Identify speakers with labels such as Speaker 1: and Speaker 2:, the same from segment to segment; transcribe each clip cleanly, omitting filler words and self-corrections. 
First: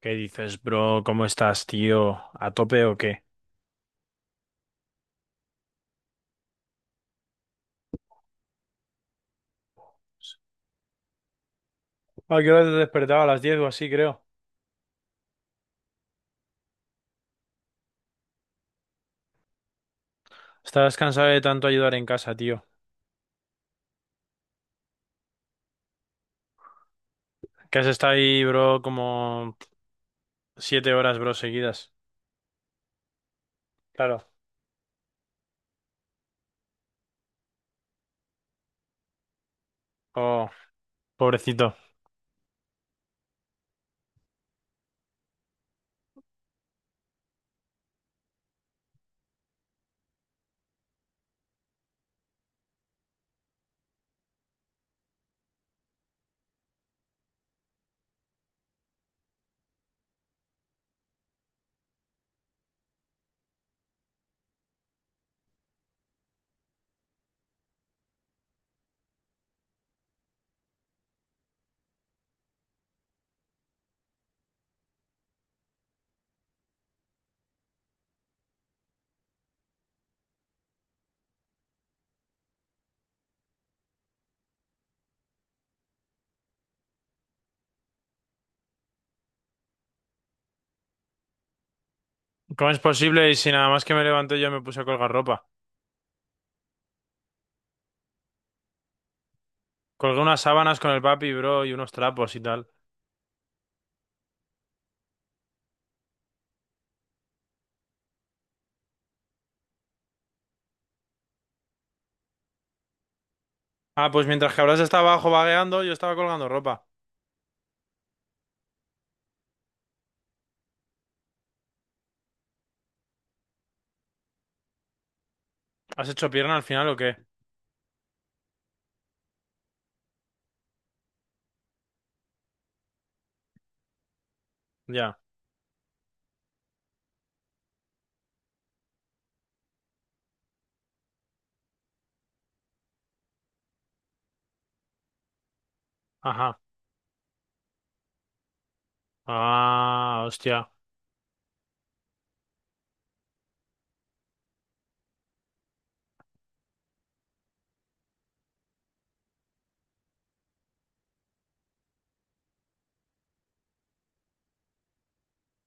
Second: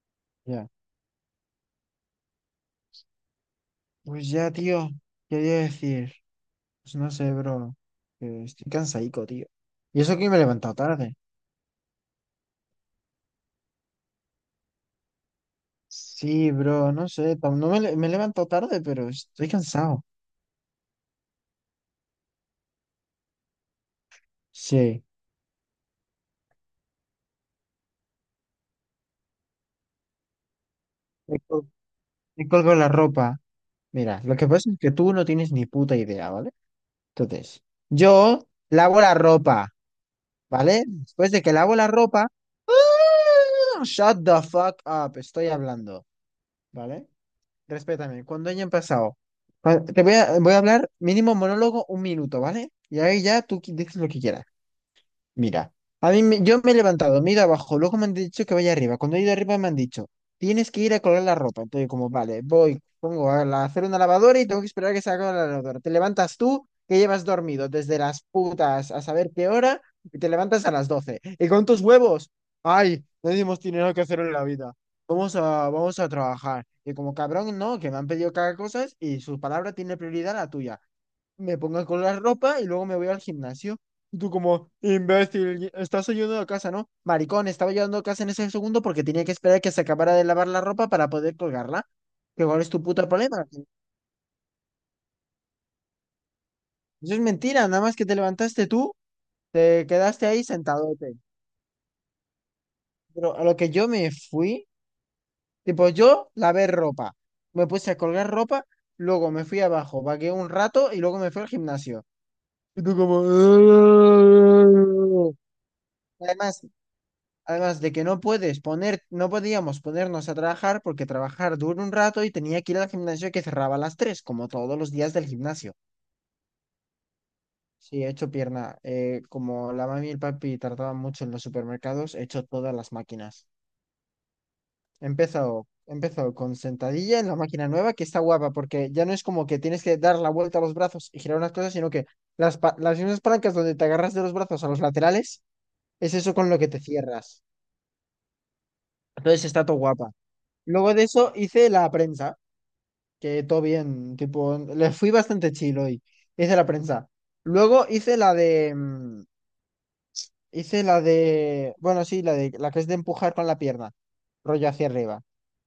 Speaker 1: ¿Qué dices,
Speaker 2: Ya.
Speaker 1: bro? ¿Cómo estás, tío? ¿A tope o qué?
Speaker 2: Pues ya, tío, quería decir, pues no sé, bro, que estoy cansadico, tío. Y eso que me he levantado tarde.
Speaker 1: ¿A qué hora te has despertado? A las 10 o así, creo.
Speaker 2: Sí, bro, no sé, tam- no me, le- me he levantado tarde, pero estoy cansado.
Speaker 1: ¿Estás cansado de tanto ayudar en casa, tío?
Speaker 2: Sí,
Speaker 1: Que has estado ahí, bro, como 7 horas, bro,
Speaker 2: me, col-
Speaker 1: seguidas.
Speaker 2: me colgo la ropa. Mira,
Speaker 1: Claro.
Speaker 2: lo que pasa es que tú no tienes ni puta idea, ¿vale? Entonces, yo lavo la ropa,
Speaker 1: Oh,
Speaker 2: ¿vale? Después de que lavo
Speaker 1: pobrecito.
Speaker 2: la ropa, ¡ah! Shut the fuck up, estoy hablando, ¿vale? Respétame, cuando hayan pasado, voy a hablar mínimo monólogo un minuto, ¿vale? Y ahí ya tú dices lo que quieras. Mira, yo me he levantado, me he ido abajo, luego me han dicho que vaya arriba. Cuando he ido arriba me han dicho, tienes que ir a colgar la ropa. Entonces, como, vale, voy, pongo a hacer una lavadora y tengo que esperar a que se haga la lavadora. Te levantas tú, que llevas dormido desde las putas a saber qué hora, y te levantas a las 12:00. Y con tus huevos, ay, no tenemos dinero que hacer en la vida. Vamos a, vamos a trabajar. Y como cabrón, no, que me han pedido cada cosa y su palabra tiene prioridad a la tuya, me pongo a la ropa y luego me voy al gimnasio. Y tú como, imbécil, estás ayudando a casa, ¿no? Maricón, estaba ayudando a casa en ese segundo porque tenía que esperar que se acabara de lavar la ropa para poder colgarla. Que cuál es
Speaker 1: ¿Cómo es
Speaker 2: tu puto
Speaker 1: posible? Y
Speaker 2: problema.
Speaker 1: si
Speaker 2: Eso
Speaker 1: nada más que me levanté yo me puse a colgar ropa.
Speaker 2: es mentira, nada más que te levantaste tú, te
Speaker 1: Colgué
Speaker 2: quedaste
Speaker 1: unas
Speaker 2: ahí
Speaker 1: sábanas con el
Speaker 2: sentadote.
Speaker 1: papi, bro, y unos trapos y tal.
Speaker 2: Pero a lo que yo me fui, tipo, yo lavé ropa, me puse a colgar ropa, luego me fui abajo, vagué un rato y luego me fui al gimnasio. Y tú como...
Speaker 1: Ah, pues mientras que habrás estado abajo vagueando, yo estaba colgando
Speaker 2: Además,
Speaker 1: ropa.
Speaker 2: Además de que no puedes poner, no podíamos ponernos a trabajar porque trabajar dura un rato y tenía que ir al gimnasio que cerraba a las 3:00 como todos los días del gimnasio.
Speaker 1: ¿Has hecho pierna al final o qué?
Speaker 2: Sí, he hecho pierna. Como la mami y el papi tardaban mucho en los supermercados, he hecho todas las máquinas. He
Speaker 1: Ya.
Speaker 2: empezado, he empezado con sentadilla en la máquina nueva, que está guapa, porque ya no es como que tienes que dar la vuelta a los brazos y girar unas cosas, sino que las mismas palancas donde te agarras de los brazos a los laterales, es eso con lo
Speaker 1: Ajá.
Speaker 2: que te cierras. Entonces está todo guapa.
Speaker 1: Ah, hostia.
Speaker 2: Luego de eso hice la prensa, que todo bien, tipo, le fui bastante chill hoy. Hice la prensa. Luego hice la que es de empujar con la pierna, rollo hacia arriba.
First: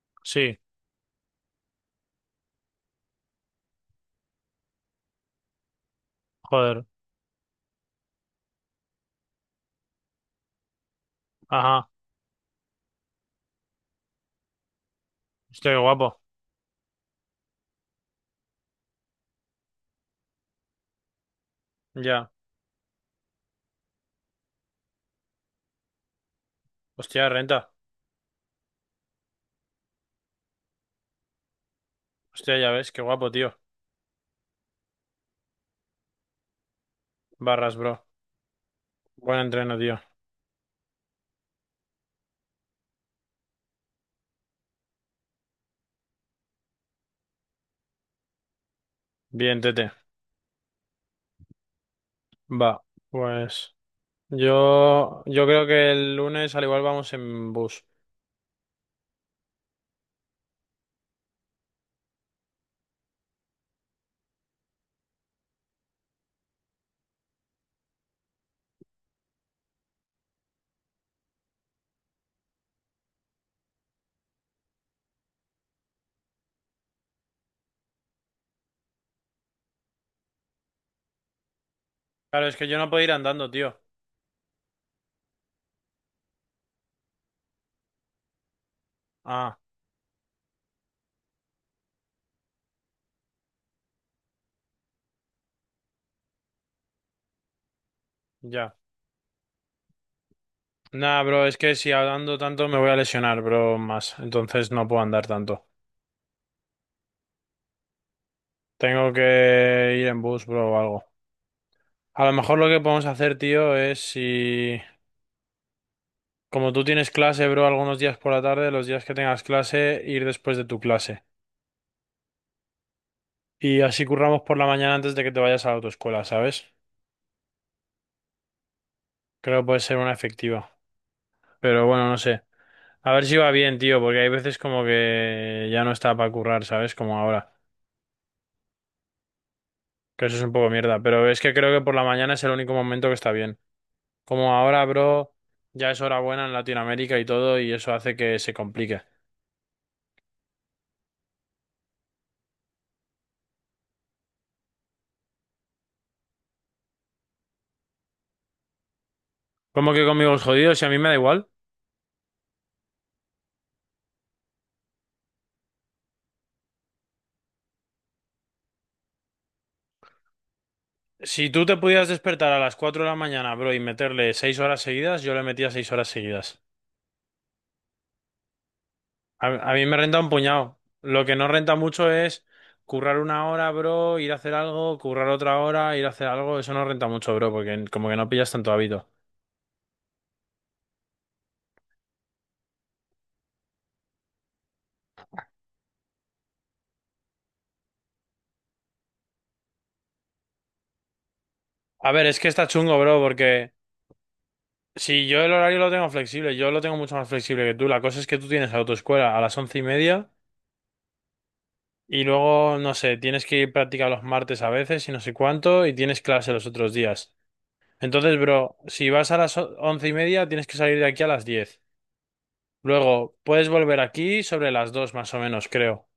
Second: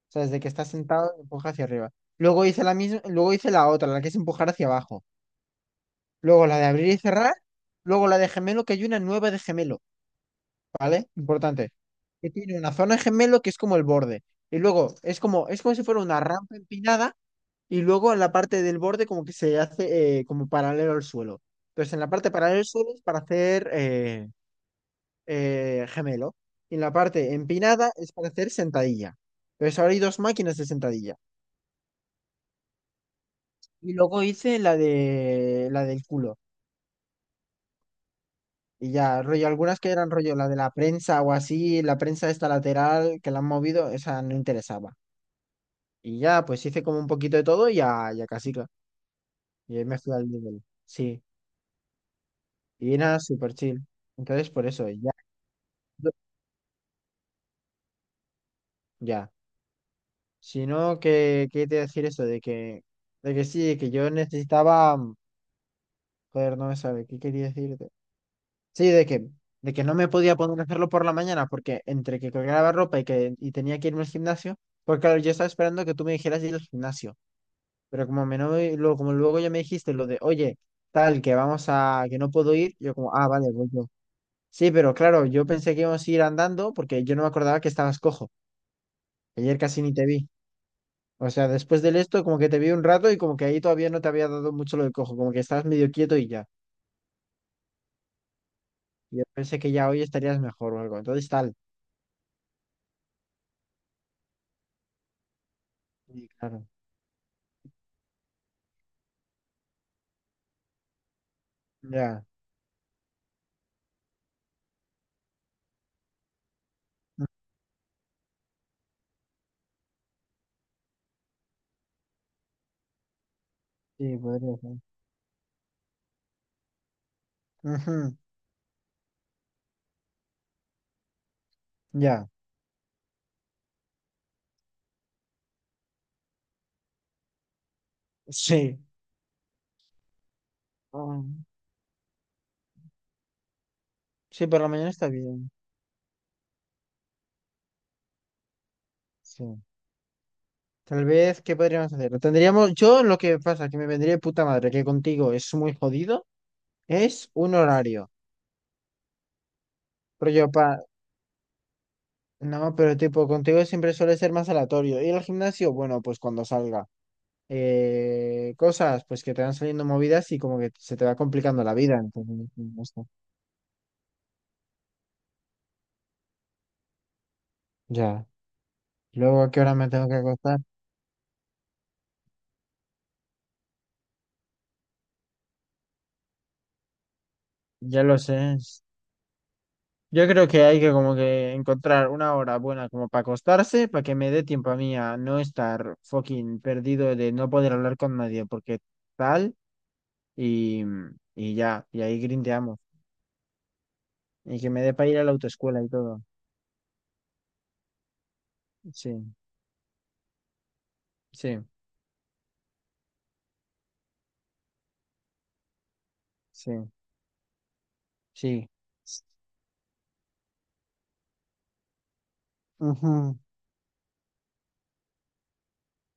Speaker 2: O sea, desde que
Speaker 1: Sí.
Speaker 2: estás sentado, empuja hacia arriba. Luego hice la otra, la que es empujar hacia abajo. Luego la de
Speaker 1: Joder.
Speaker 2: abrir y cerrar. Luego la de gemelo, que hay una nueva de gemelo, ¿vale? Importante.
Speaker 1: Ajá.
Speaker 2: Que tiene una zona de gemelo que es como el borde. Y luego es
Speaker 1: Hostia,
Speaker 2: como
Speaker 1: qué
Speaker 2: si fuera
Speaker 1: guapo.
Speaker 2: una rampa empinada y luego en la parte del borde como que se hace como paralelo al suelo. Entonces en la parte
Speaker 1: Ya.
Speaker 2: paralela al suelo es para hacer gemelo y en la
Speaker 1: Hostia,
Speaker 2: parte
Speaker 1: renta.
Speaker 2: empinada es para hacer sentadilla. Entonces ahora hay dos máquinas de sentadilla.
Speaker 1: Hostia, ya ves, qué guapo, tío.
Speaker 2: Y luego hice la de la del culo.
Speaker 1: Barras, bro.
Speaker 2: Y ya,
Speaker 1: Buen
Speaker 2: rollo,
Speaker 1: entreno,
Speaker 2: algunas que
Speaker 1: tío.
Speaker 2: eran rollo, la de la prensa o así, la prensa esta lateral que la han movido, esa no interesaba. Y ya, pues hice como un poquito de todo y ya, ya casi.
Speaker 1: Bien,
Speaker 2: Y ahí
Speaker 1: tete.
Speaker 2: me fui al nivel. Sí.
Speaker 1: Va.
Speaker 2: Y era súper
Speaker 1: Pues
Speaker 2: chill. Entonces, por eso, ya.
Speaker 1: yo creo que el lunes al igual vamos en bus.
Speaker 2: Ya. Sino que, ¿qué te iba a decir eso? De que yo necesitaba, joder, no me sabe, ¿qué quería decirte? Sí, de que no me podía poner a hacerlo por la mañana, porque entre que colgaba ropa y tenía que irme al gimnasio, porque claro, yo estaba esperando que tú me dijeras de ir al gimnasio, pero como me no, luego, como luego ya me dijiste lo de, oye, tal, que no
Speaker 1: Claro,
Speaker 2: puedo
Speaker 1: es que
Speaker 2: ir,
Speaker 1: yo no
Speaker 2: yo
Speaker 1: puedo ir
Speaker 2: como, ah,
Speaker 1: andando,
Speaker 2: vale, voy
Speaker 1: tío.
Speaker 2: yo. Sí, pero claro, yo pensé que íbamos a ir andando, porque yo no me acordaba que estabas cojo, ayer
Speaker 1: Ah,
Speaker 2: casi ni te vi. O sea, después del esto, como que te vi un rato y como que ahí todavía no te había dado mucho lo de cojo, como que estabas medio quieto y ya.
Speaker 1: ya.
Speaker 2: Yo pensé que ya hoy estarías mejor o algo.
Speaker 1: Nah,
Speaker 2: Entonces
Speaker 1: bro,
Speaker 2: tal.
Speaker 1: es que si andando tanto me voy a lesionar, bro, más. Entonces no puedo andar tanto.
Speaker 2: Sí, claro.
Speaker 1: Tengo que ir en bus, bro, o algo.
Speaker 2: Ya.
Speaker 1: A lo mejor lo que podemos hacer, tío, es si... Como tú tienes clase, bro, algunos días por la tarde, los días que tengas clase, ir después de tu clase. Y así
Speaker 2: Sí,
Speaker 1: curramos
Speaker 2: podría
Speaker 1: por la
Speaker 2: ser.
Speaker 1: mañana antes de que te vayas a la autoescuela, ¿sabes?
Speaker 2: Ujú.
Speaker 1: Creo que puede ser una efectiva. Pero bueno, no
Speaker 2: Ya.
Speaker 1: sé. A ver si va bien, tío, porque hay veces como que ya no está para currar, ¿sabes? Como ahora.
Speaker 2: Sí.
Speaker 1: Que eso es un poco mierda. Pero es
Speaker 2: Mm.
Speaker 1: que creo que por la mañana es el único momento que está bien.
Speaker 2: Sí,
Speaker 1: Como
Speaker 2: por la
Speaker 1: ahora,
Speaker 2: mañana está
Speaker 1: bro,
Speaker 2: bien.
Speaker 1: ya es hora buena en Latinoamérica y todo, y eso hace que se complique.
Speaker 2: Sí. Tal vez, ¿qué podríamos hacer? Tendríamos, yo lo que pasa, que me vendría de puta madre, que contigo es muy jodido, es un horario.
Speaker 1: Como que
Speaker 2: Pero
Speaker 1: conmigo es
Speaker 2: yo pa...
Speaker 1: jodido, si a mí me da igual.
Speaker 2: No, pero tipo, contigo siempre suele ser más aleatorio. Ir al gimnasio, bueno, pues cuando salga, cosas pues que te van saliendo movidas y como que se te va
Speaker 1: Si
Speaker 2: complicando
Speaker 1: tú
Speaker 2: la
Speaker 1: te
Speaker 2: vida.
Speaker 1: pudieras
Speaker 2: Entonces,
Speaker 1: despertar a las
Speaker 2: no
Speaker 1: 4
Speaker 2: sé.
Speaker 1: de la mañana, bro, y meterle 6 horas seguidas, yo le metía 6 horas seguidas.
Speaker 2: Ya. Luego,
Speaker 1: A,
Speaker 2: ¿a qué
Speaker 1: a
Speaker 2: hora
Speaker 1: mí
Speaker 2: me
Speaker 1: me
Speaker 2: tengo que
Speaker 1: renta un
Speaker 2: acostar?
Speaker 1: puñado. Lo que no renta mucho es currar una hora, bro, ir a hacer algo, currar otra hora, ir a hacer algo. Eso no renta mucho, bro, porque
Speaker 2: Ya
Speaker 1: como que
Speaker 2: lo
Speaker 1: no pillas
Speaker 2: sé.
Speaker 1: tanto hábito.
Speaker 2: Yo creo que hay que como que encontrar una hora buena como para acostarse, para que me dé tiempo a mí a no estar fucking perdido de no poder hablar con nadie, porque tal y, y ya, y
Speaker 1: A
Speaker 2: ahí
Speaker 1: ver, es que está
Speaker 2: grindeamos.
Speaker 1: chungo, bro, porque
Speaker 2: Y que me dé para ir a
Speaker 1: si
Speaker 2: la
Speaker 1: yo el horario
Speaker 2: autoescuela y
Speaker 1: lo tengo
Speaker 2: todo.
Speaker 1: flexible, yo lo tengo mucho más flexible que tú. La cosa es que tú tienes
Speaker 2: Sí,
Speaker 1: autoescuela a las 11:30
Speaker 2: sí,
Speaker 1: y luego, no sé, tienes que ir práctica los martes a veces y no sé cuánto y tienes clase los
Speaker 2: sí,
Speaker 1: otros días. Entonces,
Speaker 2: sí.
Speaker 1: bro, si vas a las 11:30, tienes que salir de aquí a las 10. Luego,
Speaker 2: Ujú,
Speaker 1: puedes volver aquí sobre las 2, más o menos, creo.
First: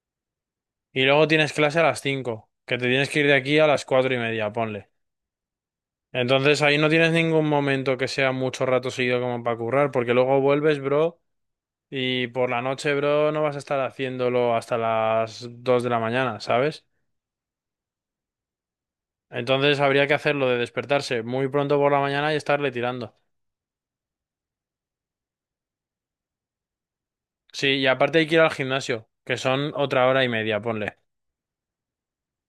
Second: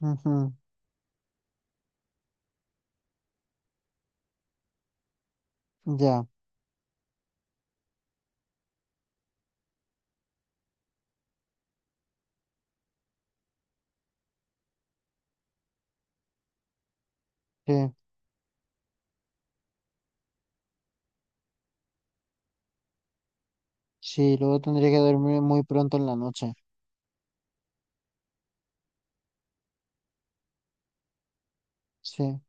Speaker 2: ujú,
Speaker 1: Y luego tienes clase a las 5, que te tienes que ir de aquí a las 4:30, ponle.
Speaker 2: ya,
Speaker 1: Entonces, ahí no tienes ningún momento que sea mucho rato seguido como para currar, porque luego vuelves, bro, y por la noche, bro, no vas a estar haciéndolo hasta las 2 de la mañana, ¿sabes?
Speaker 2: sí.
Speaker 1: Entonces, habría que hacerlo de despertarse muy pronto por la mañana y estarle tirando.
Speaker 2: Sí, luego tendría que dormir muy pronto en la noche.
Speaker 1: Sí, y aparte hay que ir al gimnasio, que son otra hora y media, ponle.
Speaker 2: Sí,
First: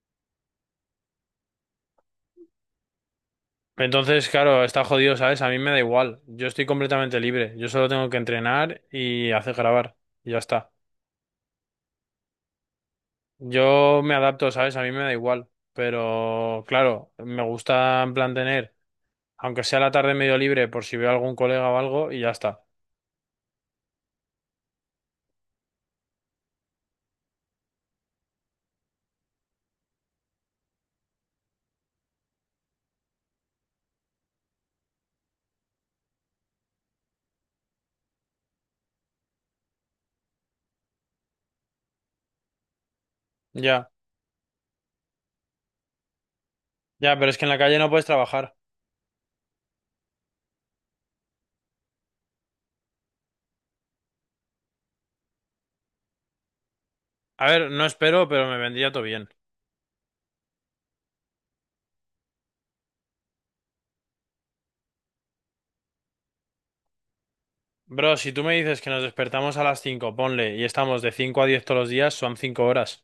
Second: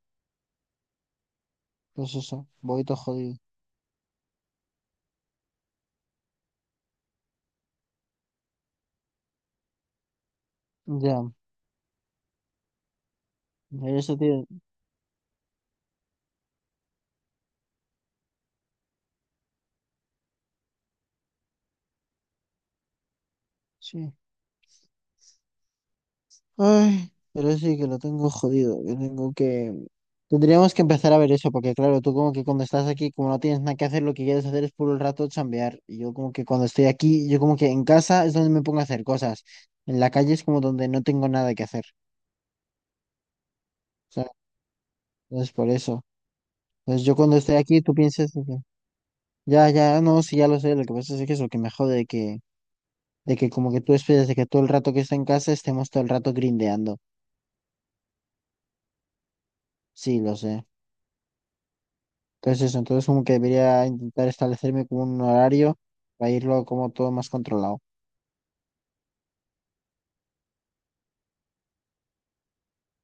Speaker 2: pues eso, voy todo jodido.
Speaker 1: Entonces, claro, está jodido, ¿sabes? A mí me da igual. Yo estoy completamente libre. Yo solo tengo que entrenar y hacer grabar. Y ya está.
Speaker 2: Ya, pero
Speaker 1: Yo me
Speaker 2: eso tiene,
Speaker 1: adapto, ¿sabes? A mí me da igual. Pero, claro, me gusta en plan tener, aunque sea la tarde medio libre, por si veo a algún colega o algo, y ya está.
Speaker 2: sí. Ay, pero sí que lo tengo jodido, que tengo que... Tendríamos que empezar a ver eso, porque claro, tú como que cuando estás aquí, como no tienes nada que hacer, lo que quieres hacer es puro el rato chambear. Y yo como que cuando estoy aquí, yo como que en casa es donde me pongo a hacer cosas. En la calle es como donde no tengo nada que hacer.
Speaker 1: Ya,
Speaker 2: ¿Sabes? Entonces por eso. Entonces yo
Speaker 1: ya, pero
Speaker 2: cuando
Speaker 1: es que en
Speaker 2: estoy
Speaker 1: la calle
Speaker 2: aquí,
Speaker 1: no
Speaker 2: tú
Speaker 1: puedes
Speaker 2: piensas de
Speaker 1: trabajar.
Speaker 2: que... Ya, ya, no, sí, ya lo sé. Lo que pasa es que eso, que me jode que... De que como que tú esperas de que todo el rato que está en casa estemos todo el rato grindeando.
Speaker 1: A ver, no espero, pero me vendría todo bien.
Speaker 2: Sí, lo sé. Entonces eso, entonces como que debería intentar establecerme como un horario para irlo como todo más controlado.
Speaker 1: Bro, si tú me dices que nos despertamos a las 5, ponle, y estamos de 5 a 10 todos los días, son 5 horas.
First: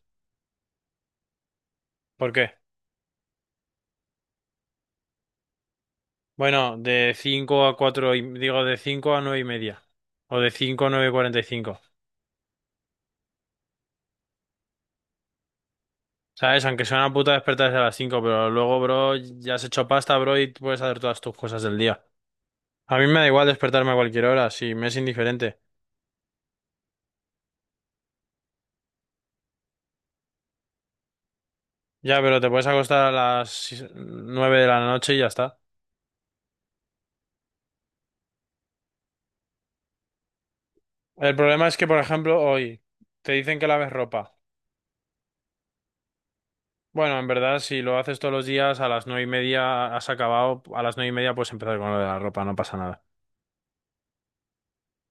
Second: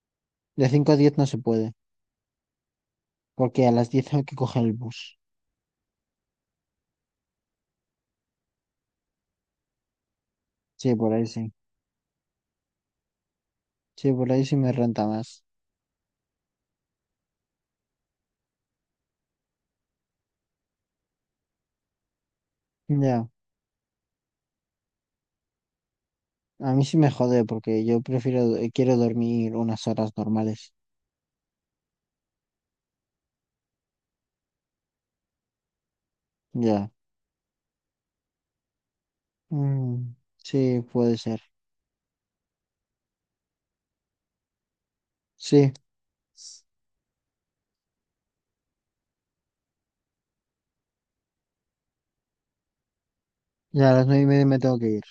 Speaker 2: De 5:00 a 10:00 no se puede,
Speaker 1: ¿Por qué?
Speaker 2: porque a las 10:00 tengo que coger el bus.
Speaker 1: Bueno, de 5 a 4 y, digo, de 5 a 9:30. O de 5 a
Speaker 2: Sí,
Speaker 1: 9
Speaker 2: por
Speaker 1: y
Speaker 2: ahí
Speaker 1: cuarenta y
Speaker 2: sí.
Speaker 1: cinco.
Speaker 2: Sí, por ahí sí me renta más.
Speaker 1: ¿Sabes? Aunque sea una puta despertarse a las 5, pero luego, bro, ya has hecho pasta, bro, y puedes hacer todas tus cosas del día. A mí me da
Speaker 2: Ya,
Speaker 1: igual despertarme a cualquier hora, si me es indiferente.
Speaker 2: a mí sí me jode porque yo prefiero, quiero dormir unas horas normales.
Speaker 1: Ya, pero te puedes acostar a las 9 de la noche y ya está.
Speaker 2: Ya. Mm, sí, puede
Speaker 1: El
Speaker 2: ser.
Speaker 1: problema es que, por ejemplo, hoy te dicen que laves ropa.
Speaker 2: Sí,
Speaker 1: Bueno, en verdad, si lo haces todos los días, a las 9:30 has acabado, a las 9:30 puedes empezar con lo de la ropa, no pasa nada.
Speaker 2: ya a las 9:30 me tengo que ir.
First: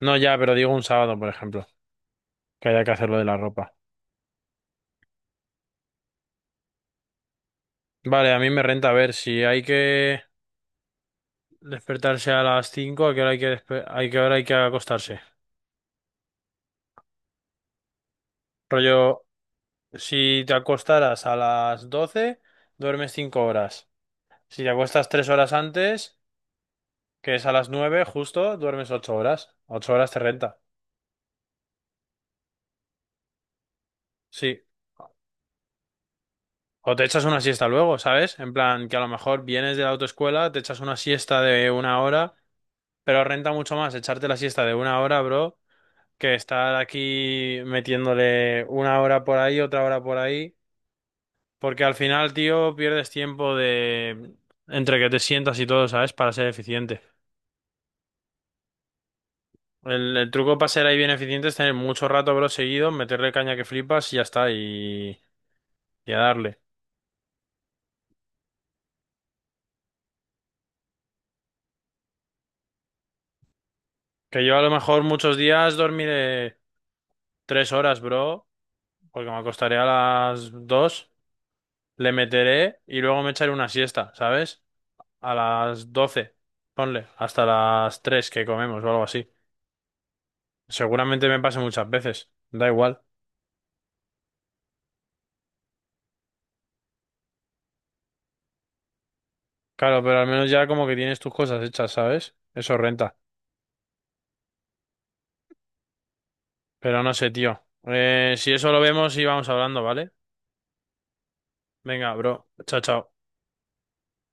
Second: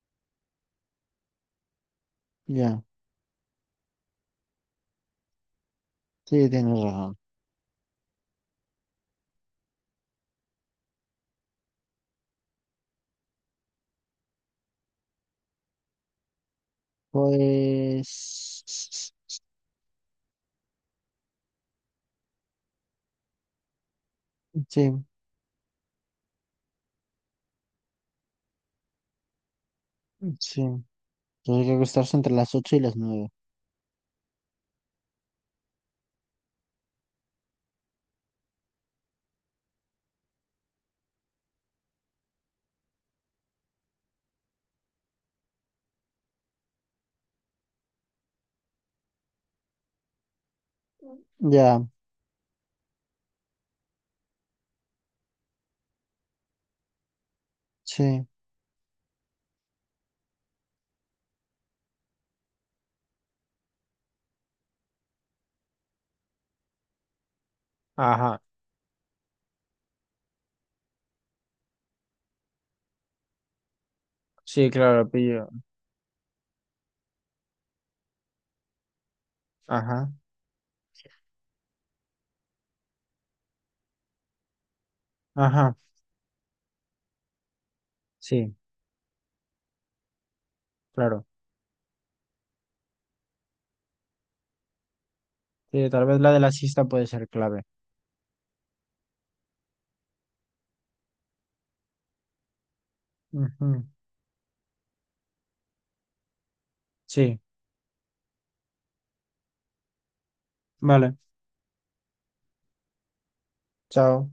Speaker 1: No, ya, pero digo un sábado, por ejemplo. Que
Speaker 2: Ya,
Speaker 1: haya que hacer lo de la ropa.
Speaker 2: sí, tienes razón.
Speaker 1: Vale, a mí me renta a ver si hay que despertarse a las 5, a qué hora hay que, despe- hay que, hora hay que acostarse.
Speaker 2: Pues
Speaker 1: Rollo, si te acostaras a las 12 duermes 5 horas. Si te
Speaker 2: sí,
Speaker 1: acuestas 3 horas antes, que es a las 9 justo, duermes 8 horas. 8 horas te renta.
Speaker 2: sí. Tendría que acostarse entre las 8:00 y las 9:00.
Speaker 1: Sí. O te echas una siesta luego, ¿sabes? En plan, que a lo mejor vienes de la autoescuela, te echas una siesta de una hora, pero renta mucho más echarte la siesta de una hora, bro que estar aquí metiéndole una hora por ahí, otra hora por ahí, porque
Speaker 2: Ya,
Speaker 1: al final, tío, pierdes tiempo de entre que te sientas y todo, ¿sabes? Para ser eficiente.
Speaker 2: sí.
Speaker 1: El truco para ser ahí bien eficiente es tener mucho rato, bro, seguido, meterle caña que flipas y ya está, y a darle.
Speaker 2: Ajá,
Speaker 1: Que yo a
Speaker 2: sí,
Speaker 1: lo mejor
Speaker 2: claro,
Speaker 1: muchos
Speaker 2: pillo.
Speaker 1: días dormiré 3 horas, bro, porque me acostaré a
Speaker 2: Ajá,
Speaker 1: las 2, le meteré y luego me echaré una siesta, ¿sabes? A
Speaker 2: ajá,
Speaker 1: las doce, ponle, hasta las 3 que
Speaker 2: sí,
Speaker 1: comemos o algo así.
Speaker 2: claro.
Speaker 1: Seguramente me pase muchas veces, da igual.
Speaker 2: Sí, tal vez la de la siesta puede ser clave.
Speaker 1: Claro, pero al menos ya como que tienes tus cosas hechas, ¿sabes? Eso renta.
Speaker 2: Ujú.
Speaker 1: Pero no sé,
Speaker 2: Sí,
Speaker 1: tío. Si eso lo vemos, y vamos hablando, ¿vale?
Speaker 2: vale,
Speaker 1: Venga, bro. Chao, chao.
Speaker 2: chao.